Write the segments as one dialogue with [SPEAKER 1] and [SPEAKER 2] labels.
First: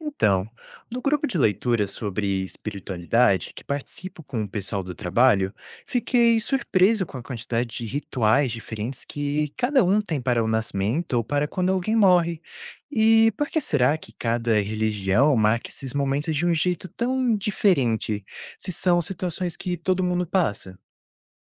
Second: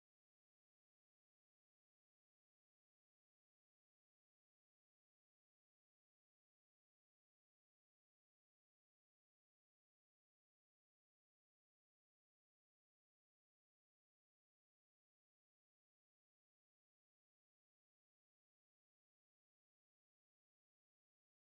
[SPEAKER 1] Então, no grupo de leitura sobre espiritualidade, que participo com o pessoal do trabalho, fiquei surpreso com a quantidade de rituais diferentes que cada um tem para o nascimento ou para quando alguém morre. E por que será que cada religião marca esses momentos de um jeito tão diferente, se são situações que todo mundo passa?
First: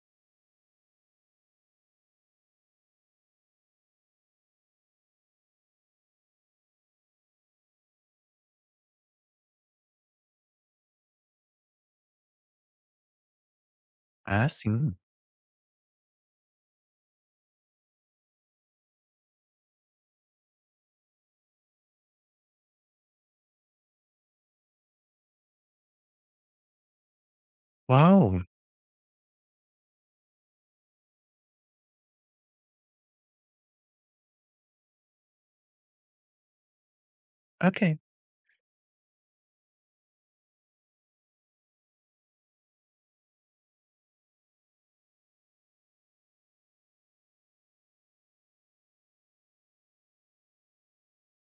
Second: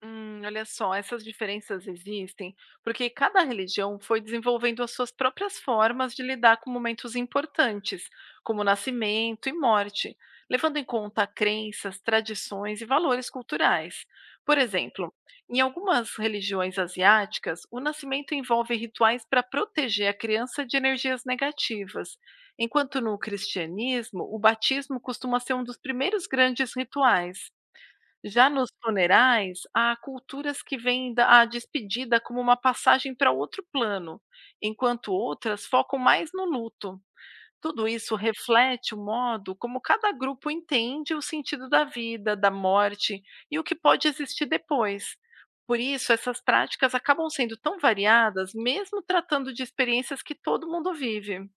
[SPEAKER 2] Olha só, essas diferenças existem porque cada religião foi desenvolvendo as suas próprias formas de lidar com momentos importantes, como nascimento e morte, levando em conta crenças, tradições e valores culturais.
[SPEAKER 1] Ah,
[SPEAKER 2] Por
[SPEAKER 1] sim.
[SPEAKER 2] exemplo, em algumas religiões asiáticas, o nascimento envolve rituais para proteger a criança de energias negativas, enquanto no cristianismo, o batismo costuma ser um dos primeiros grandes rituais.
[SPEAKER 1] Uau!
[SPEAKER 2] Já nos funerais, há culturas que veem da a despedida como uma passagem para outro plano, enquanto outras focam mais no luto. Tudo
[SPEAKER 1] Ok.
[SPEAKER 2] isso reflete o modo como cada grupo entende o sentido da vida, da morte e o que pode existir depois. Por isso, essas práticas acabam sendo tão variadas, mesmo tratando de experiências que todo mundo vive.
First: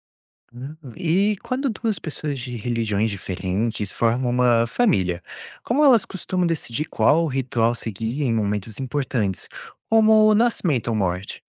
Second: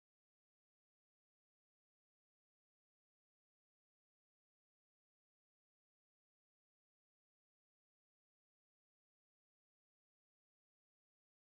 [SPEAKER 1] E quando duas pessoas de religiões diferentes formam uma família, como elas costumam decidir qual ritual seguir em momentos importantes, como o nascimento ou morte?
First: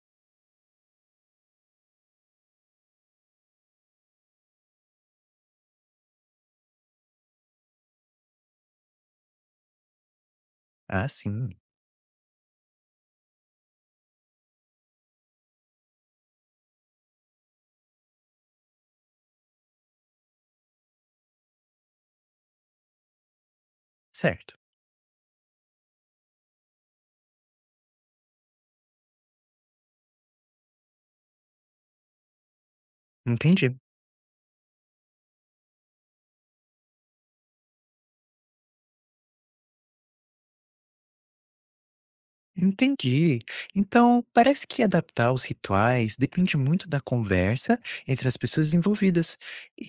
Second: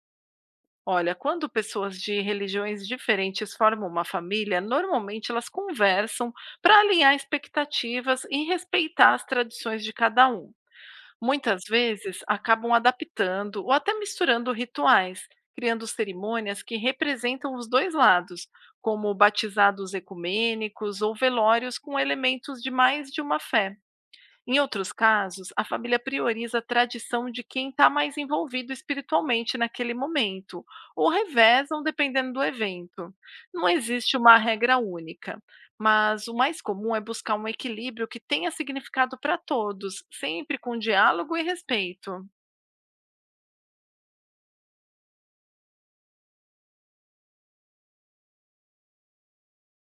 [SPEAKER 2] Olha, quando pessoas de religiões diferentes formam uma família, normalmente elas conversam para alinhar expectativas e respeitar as tradições de cada um.
[SPEAKER 1] Ah, sim,
[SPEAKER 2] Muitas vezes acabam adaptando ou até misturando rituais, criando cerimônias que representam os dois lados, como batizados ecumênicos ou velórios com elementos de mais de uma fé.
[SPEAKER 1] certo.
[SPEAKER 2] Em outros casos, a família prioriza a tradição de quem está mais envolvido espiritualmente naquele momento, ou revezam dependendo do evento. Não
[SPEAKER 1] Entendi.
[SPEAKER 2] existe uma regra única, mas o mais comum é buscar um equilíbrio que tenha significado para todos, sempre com diálogo e respeito.
[SPEAKER 1] Entendi. Então, parece que adaptar os rituais depende muito da conversa entre as pessoas envolvidas.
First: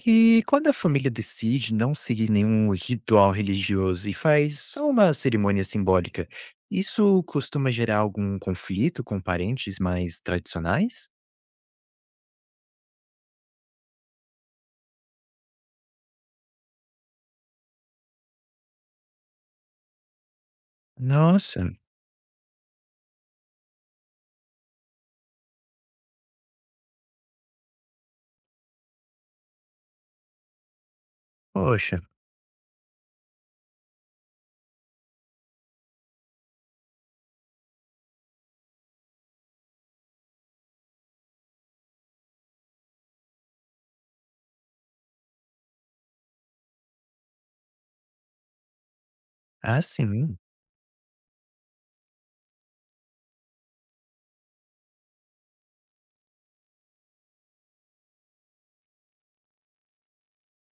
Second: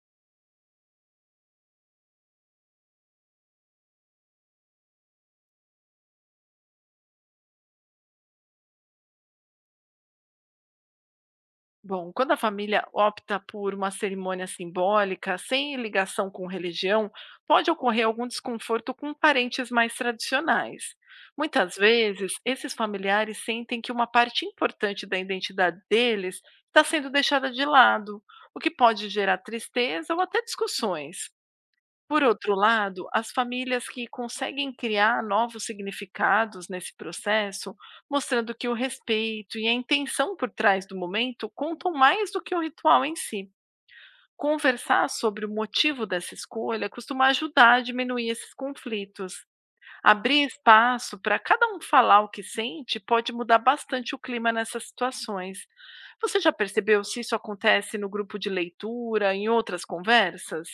[SPEAKER 1] E quando a família decide não seguir nenhum ritual religioso e faz só uma cerimônia simbólica, isso costuma gerar algum conflito com parentes mais tradicionais?
[SPEAKER 2] Bom, quando a família opta por uma cerimônia simbólica, sem ligação com religião, pode ocorrer algum desconforto com parentes mais tradicionais.
[SPEAKER 1] Nossa,
[SPEAKER 2] Muitas vezes, esses familiares sentem que uma parte importante da identidade deles está sendo deixada de lado, o que pode gerar tristeza ou até discussões.
[SPEAKER 1] poxa,
[SPEAKER 2] Por outro lado, as famílias que conseguem criar novos significados nesse processo, mostrando que o respeito e a intenção por trás do momento contam mais do que o ritual em si. Conversar sobre o motivo dessa escolha costuma ajudar a diminuir esses conflitos.
[SPEAKER 1] assim.
[SPEAKER 2] Abrir espaço para cada um falar o que sente pode mudar bastante o clima nessas situações. Você já percebeu se isso acontece no grupo de leitura, em outras conversas?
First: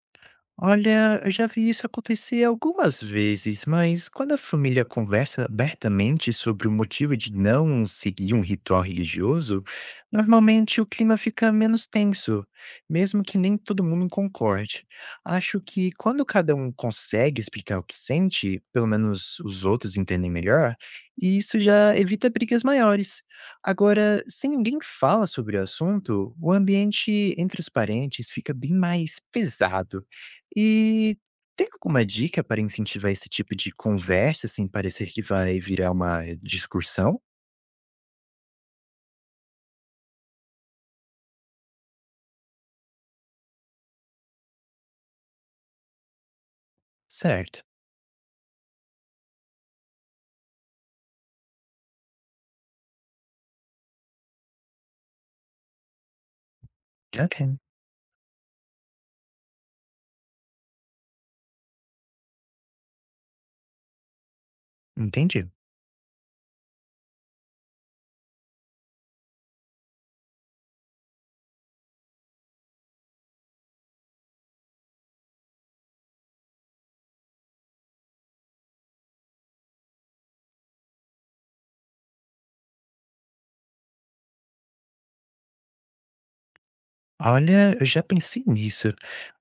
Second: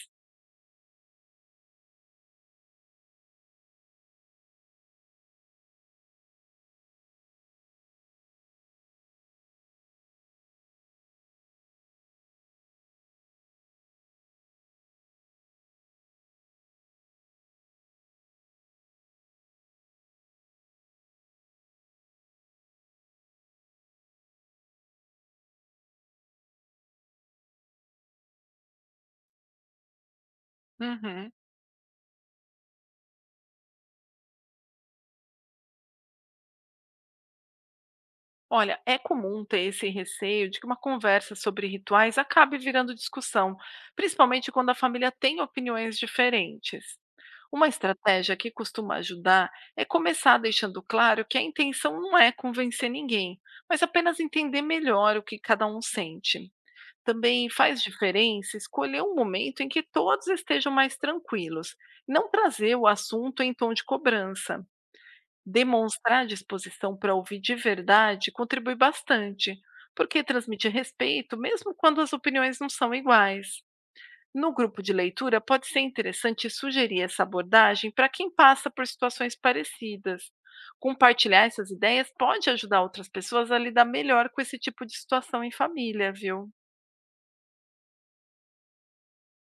[SPEAKER 1] Olha, eu já vi isso acontecer algumas vezes, mas quando a família conversa abertamente sobre o motivo de não seguir um ritual religioso, normalmente o clima fica menos tenso, mesmo que nem todo mundo concorde. Acho que quando cada um consegue explicar o que sente, pelo menos os outros entendem melhor, e isso já evita brigas maiores. Agora, se ninguém fala sobre o assunto, o ambiente entre os parentes fica bem mais pesado e
[SPEAKER 2] Uhum.
[SPEAKER 1] tem alguma dica para incentivar esse tipo de conversa sem parecer que vai virar uma discussão?
[SPEAKER 2] Olha, é comum ter esse receio de que uma conversa sobre rituais acabe virando discussão, principalmente quando a família tem opiniões diferentes.
[SPEAKER 1] Certo.
[SPEAKER 2] Uma estratégia que costuma ajudar é começar deixando claro que a intenção não é convencer ninguém, mas apenas entender melhor o que cada um sente.
[SPEAKER 1] Ok,
[SPEAKER 2] Também faz diferença escolher um momento em que todos estejam mais tranquilos, não trazer o assunto em tom de cobrança.
[SPEAKER 1] entendi.
[SPEAKER 2] Demonstrar disposição para ouvir de verdade contribui bastante, porque transmite respeito mesmo quando as opiniões não são iguais. No grupo de leitura, pode ser interessante sugerir essa abordagem para quem passa por situações parecidas. Compartilhar essas ideias pode ajudar outras pessoas a lidar melhor com esse tipo de situação em família, viu?
[SPEAKER 1] Olha, eu já pensei nisso.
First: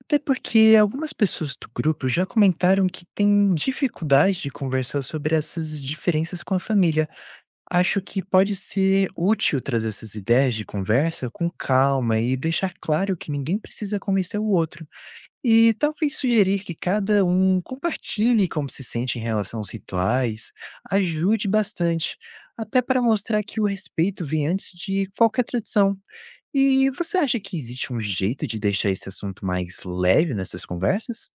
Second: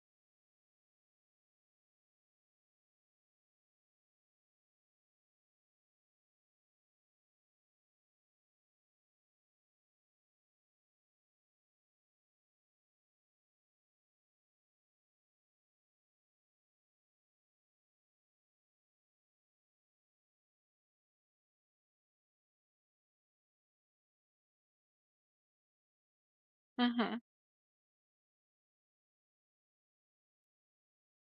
[SPEAKER 1] Até porque algumas pessoas do grupo já comentaram que têm dificuldade de conversar sobre essas diferenças com a família. Acho que pode ser útil trazer essas ideias de conversa com calma e deixar claro que ninguém precisa convencer o outro. E talvez sugerir que cada um compartilhe como se sente em relação aos rituais ajude bastante, até para mostrar que o respeito vem antes de qualquer tradição. E você
[SPEAKER 2] Uhum.
[SPEAKER 1] acha que existe um jeito de deixar esse assunto mais leve nessas conversas?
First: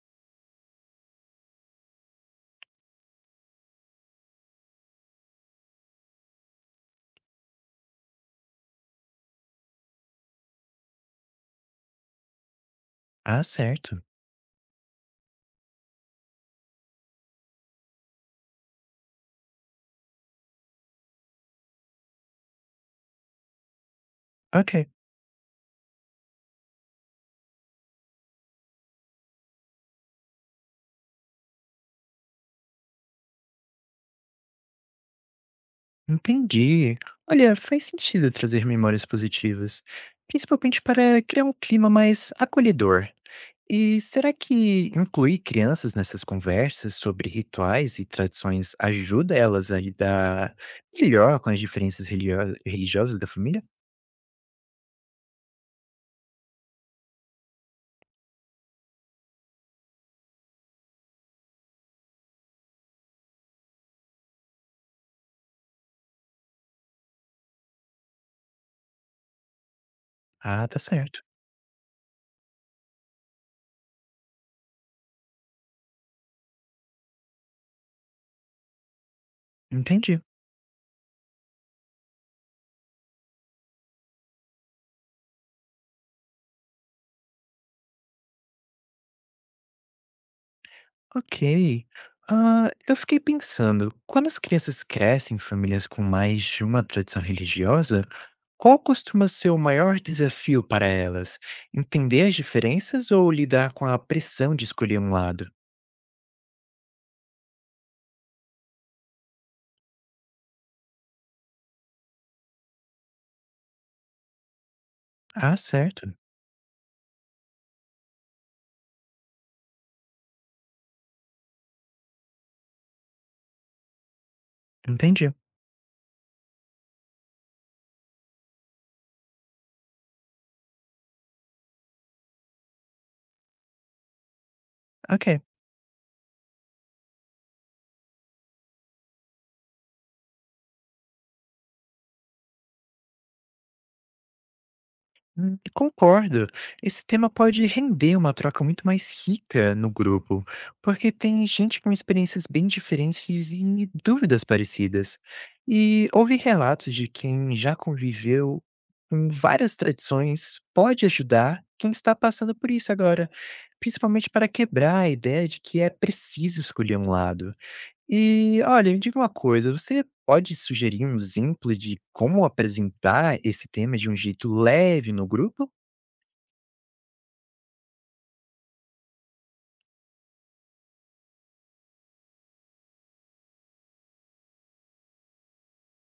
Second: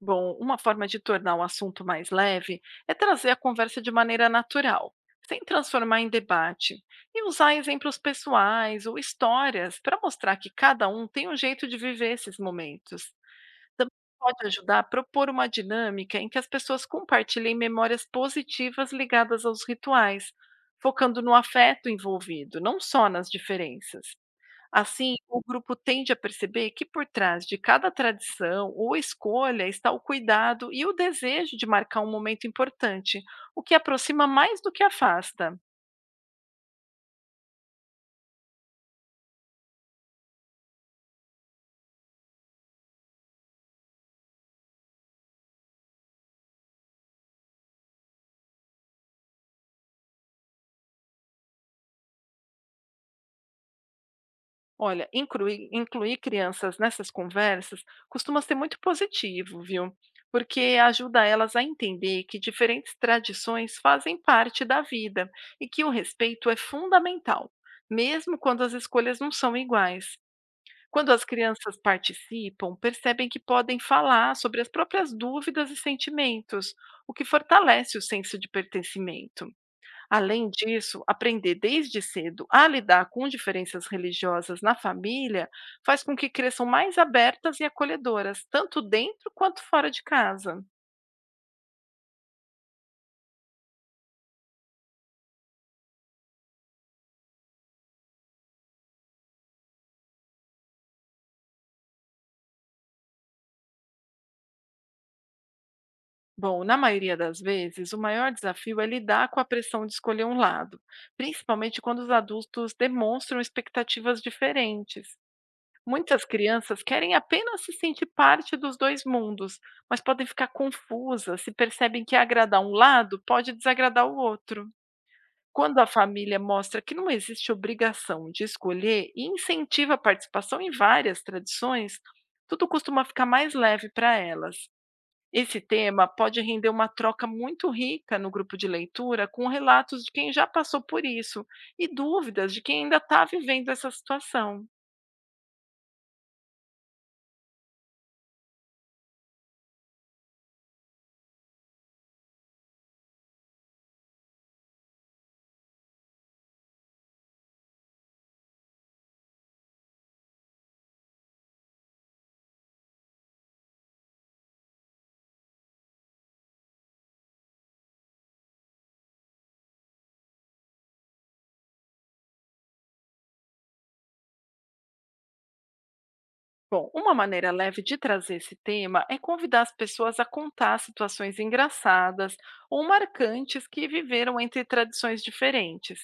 [SPEAKER 2] Bom, uma forma de tornar o assunto mais leve é trazer a conversa de maneira natural, sem transformar em debate, e usar exemplos pessoais ou histórias para mostrar que cada um tem um jeito de viver esses momentos.
[SPEAKER 1] Ah,
[SPEAKER 2] Também
[SPEAKER 1] certo.
[SPEAKER 2] pode ajudar a propor uma dinâmica em que as pessoas compartilhem memórias positivas ligadas aos rituais, focando no afeto envolvido, não só nas diferenças.
[SPEAKER 1] Ok,
[SPEAKER 2] Assim, o grupo tende a perceber que por trás de cada tradição ou escolha está o cuidado e o desejo de marcar um momento importante, o que aproxima mais do que afasta.
[SPEAKER 1] entendi. Olha, faz sentido trazer memórias positivas, principalmente para criar um clima mais acolhedor. E será que incluir crianças nessas conversas sobre rituais e tradições ajuda elas a lidar melhor com as diferenças religiosas da família?
[SPEAKER 2] Olha, incluir crianças nessas conversas costuma ser muito positivo, viu? Porque ajuda elas a entender que diferentes tradições fazem parte da vida e que o respeito é fundamental, mesmo quando as escolhas não são iguais.
[SPEAKER 1] Ah, tá
[SPEAKER 2] Quando
[SPEAKER 1] certo.
[SPEAKER 2] as crianças participam, percebem que podem falar sobre as próprias dúvidas e sentimentos, o que fortalece o senso de pertencimento.
[SPEAKER 1] Entendi.
[SPEAKER 2] Além disso, aprender desde cedo a lidar com diferenças religiosas na família faz com que cresçam mais abertas e acolhedoras, tanto dentro quanto fora de casa.
[SPEAKER 1] Ok. Ah, eu fiquei pensando, quando as crianças crescem em famílias com mais de uma tradição religiosa, qual costuma ser o maior desafio para elas? Entender as diferenças ou lidar com a pressão de escolher um lado?
[SPEAKER 2] Bom, na maioria das vezes, o maior desafio é lidar com a pressão de escolher um lado, principalmente quando os adultos demonstram expectativas diferentes.
[SPEAKER 1] Ah, certo.
[SPEAKER 2] Muitas crianças querem apenas se sentir parte dos dois mundos, mas podem ficar confusas se percebem que agradar um lado pode desagradar o outro.
[SPEAKER 1] Entendi.
[SPEAKER 2] Quando a família mostra que não existe obrigação de escolher e incentiva a participação em várias tradições, tudo costuma ficar mais leve para elas.
[SPEAKER 1] Ok.
[SPEAKER 2] Esse tema pode render uma troca muito rica no grupo de leitura, com relatos de quem já passou por isso e dúvidas de quem ainda está vivendo essa situação.
[SPEAKER 1] Concordo. Esse tema pode render uma troca muito mais rica no grupo, porque tem gente com experiências bem diferentes e dúvidas parecidas. E ouvir relatos de quem já conviveu com várias tradições pode ajudar quem está passando por isso agora, principalmente para quebrar a ideia de que é preciso escolher um lado. E olha, me diga uma coisa, você pode sugerir um exemplo de como apresentar esse tema de um jeito leve no grupo?
[SPEAKER 2] Bom, uma maneira leve de trazer esse tema é convidar as pessoas a contar situações engraçadas ou marcantes que viveram entre tradições diferentes,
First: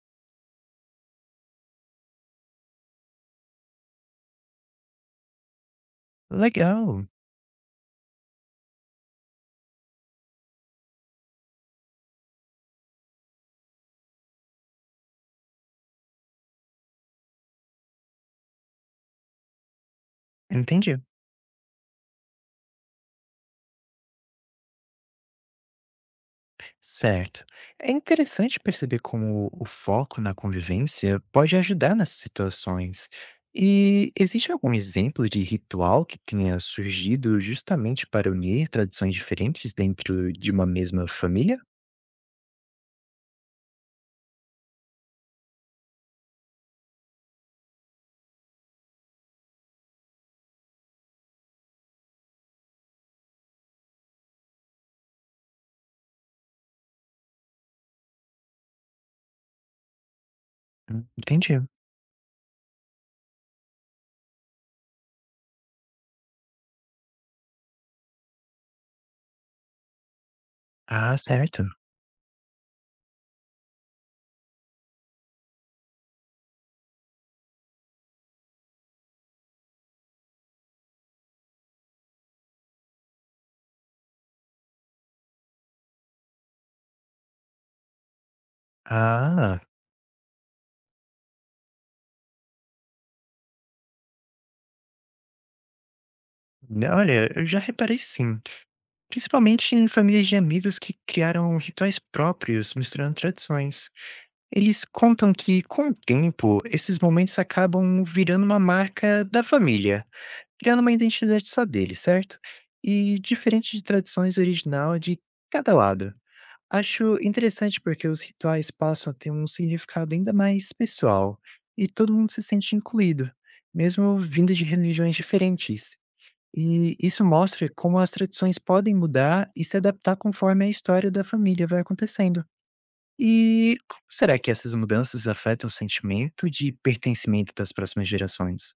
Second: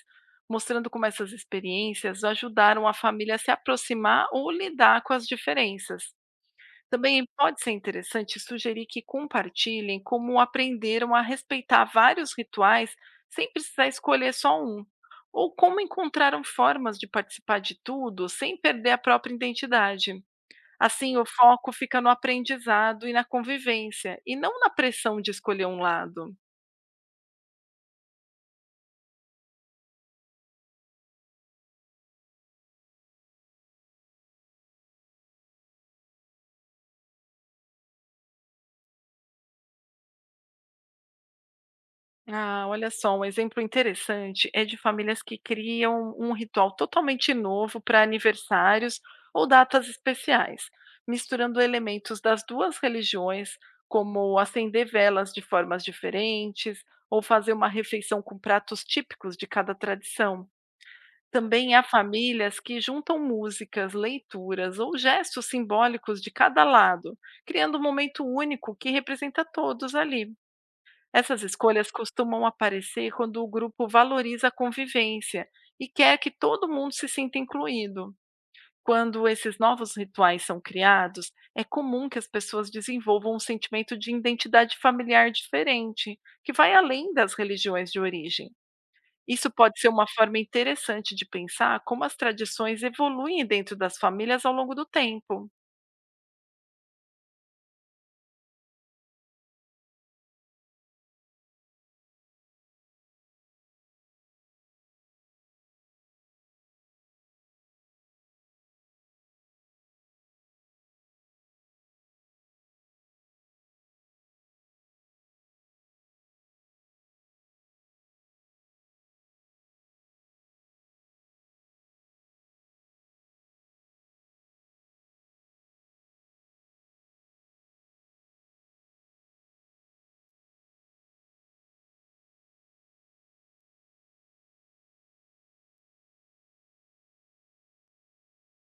[SPEAKER 2] mostrando como essas experiências ajudaram a família a se aproximar ou lidar com as diferenças.
[SPEAKER 1] Legal,
[SPEAKER 2] Também pode ser interessante sugerir que compartilhem como aprenderam a respeitar vários rituais sem precisar escolher só um, ou como encontraram formas de participar de tudo sem perder a própria identidade.
[SPEAKER 1] entendi.
[SPEAKER 2] Assim, o foco fica no aprendizado e na convivência, e não na pressão de escolher um lado.
[SPEAKER 1] Certo. É interessante perceber como o foco na convivência pode ajudar nessas situações. E existe algum exemplo de ritual que tenha surgido justamente para unir tradições diferentes dentro de uma mesma família?
[SPEAKER 2] Ah, olha só, um exemplo interessante é de famílias que criam um ritual totalmente novo para aniversários ou datas especiais, misturando elementos das duas religiões, como acender velas de formas diferentes ou fazer uma refeição com pratos típicos de cada tradição.
[SPEAKER 1] Entendi.
[SPEAKER 2] Também há famílias que juntam músicas, leituras ou gestos simbólicos de cada lado, criando um momento único que representa todos ali.
[SPEAKER 1] Ah,
[SPEAKER 2] Essas
[SPEAKER 1] certo.
[SPEAKER 2] escolhas costumam aparecer quando o grupo valoriza a convivência e quer que todo mundo se sinta incluído. Quando esses novos rituais são criados, é comum que as pessoas desenvolvam um sentimento de identidade familiar diferente, que vai além das religiões de origem. Isso
[SPEAKER 1] Ah,
[SPEAKER 2] pode ser uma forma interessante de pensar como as tradições evoluem dentro das famílias ao longo do tempo.
[SPEAKER 1] né, olha, eu já reparei sim, principalmente em famílias de amigos que criaram rituais próprios, misturando tradições. Eles contam que, com o tempo, esses momentos acabam virando uma marca da família, criando uma identidade só deles, certo? E diferente de tradições original de cada lado. Acho interessante porque os rituais passam a ter um significado ainda mais pessoal, e todo mundo se sente incluído, mesmo vindo de religiões diferentes. E isso mostra como as tradições podem mudar e se adaptar conforme a história da família vai acontecendo. E como será que essas mudanças afetam o sentimento de pertencimento das próximas gerações?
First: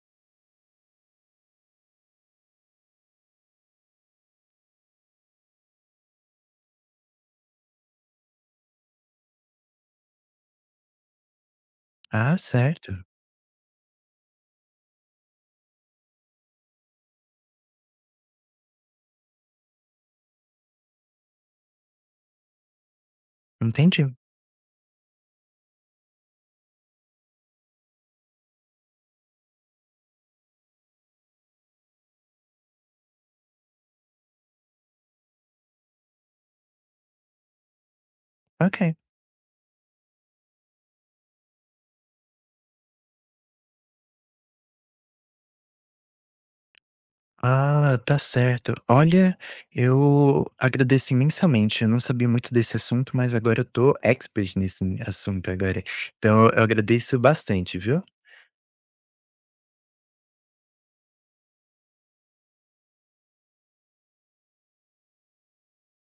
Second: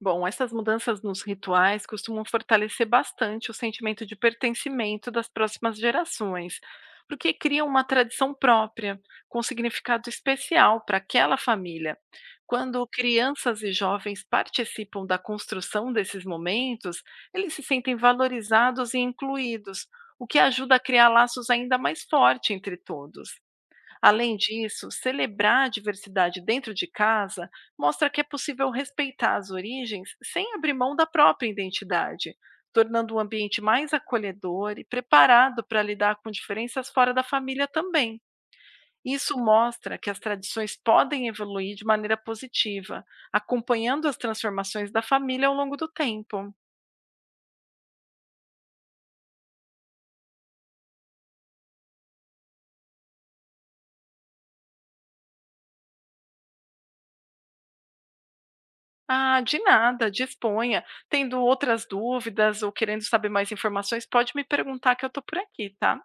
[SPEAKER 2] Bom, essas mudanças nos rituais costumam fortalecer bastante o sentimento de pertencimento das próximas gerações, porque criam uma tradição própria, com significado especial para aquela família.
[SPEAKER 1] Ah,
[SPEAKER 2] Quando
[SPEAKER 1] certo.
[SPEAKER 2] crianças e jovens participam da construção desses momentos, eles se sentem valorizados e incluídos, o que ajuda a criar laços ainda mais fortes entre todos.
[SPEAKER 1] Entendi.
[SPEAKER 2] Além disso, celebrar a diversidade dentro de casa mostra que é possível respeitar as origens sem abrir mão da própria identidade, tornando o ambiente mais acolhedor e preparado para lidar com diferenças fora da família também.
[SPEAKER 1] Ok.
[SPEAKER 2] Isso mostra que as tradições podem evoluir de maneira positiva, acompanhando as transformações da família ao longo do tempo.
[SPEAKER 1] Ah, tá certo. Olha, eu agradeço imensamente. Eu não sabia muito desse assunto, mas agora eu tô expert nesse assunto agora. Então eu agradeço bastante, viu?
[SPEAKER 2] Ah, de nada, disponha. Tendo outras dúvidas ou querendo saber mais informações, pode me perguntar que eu estou por aqui, tá?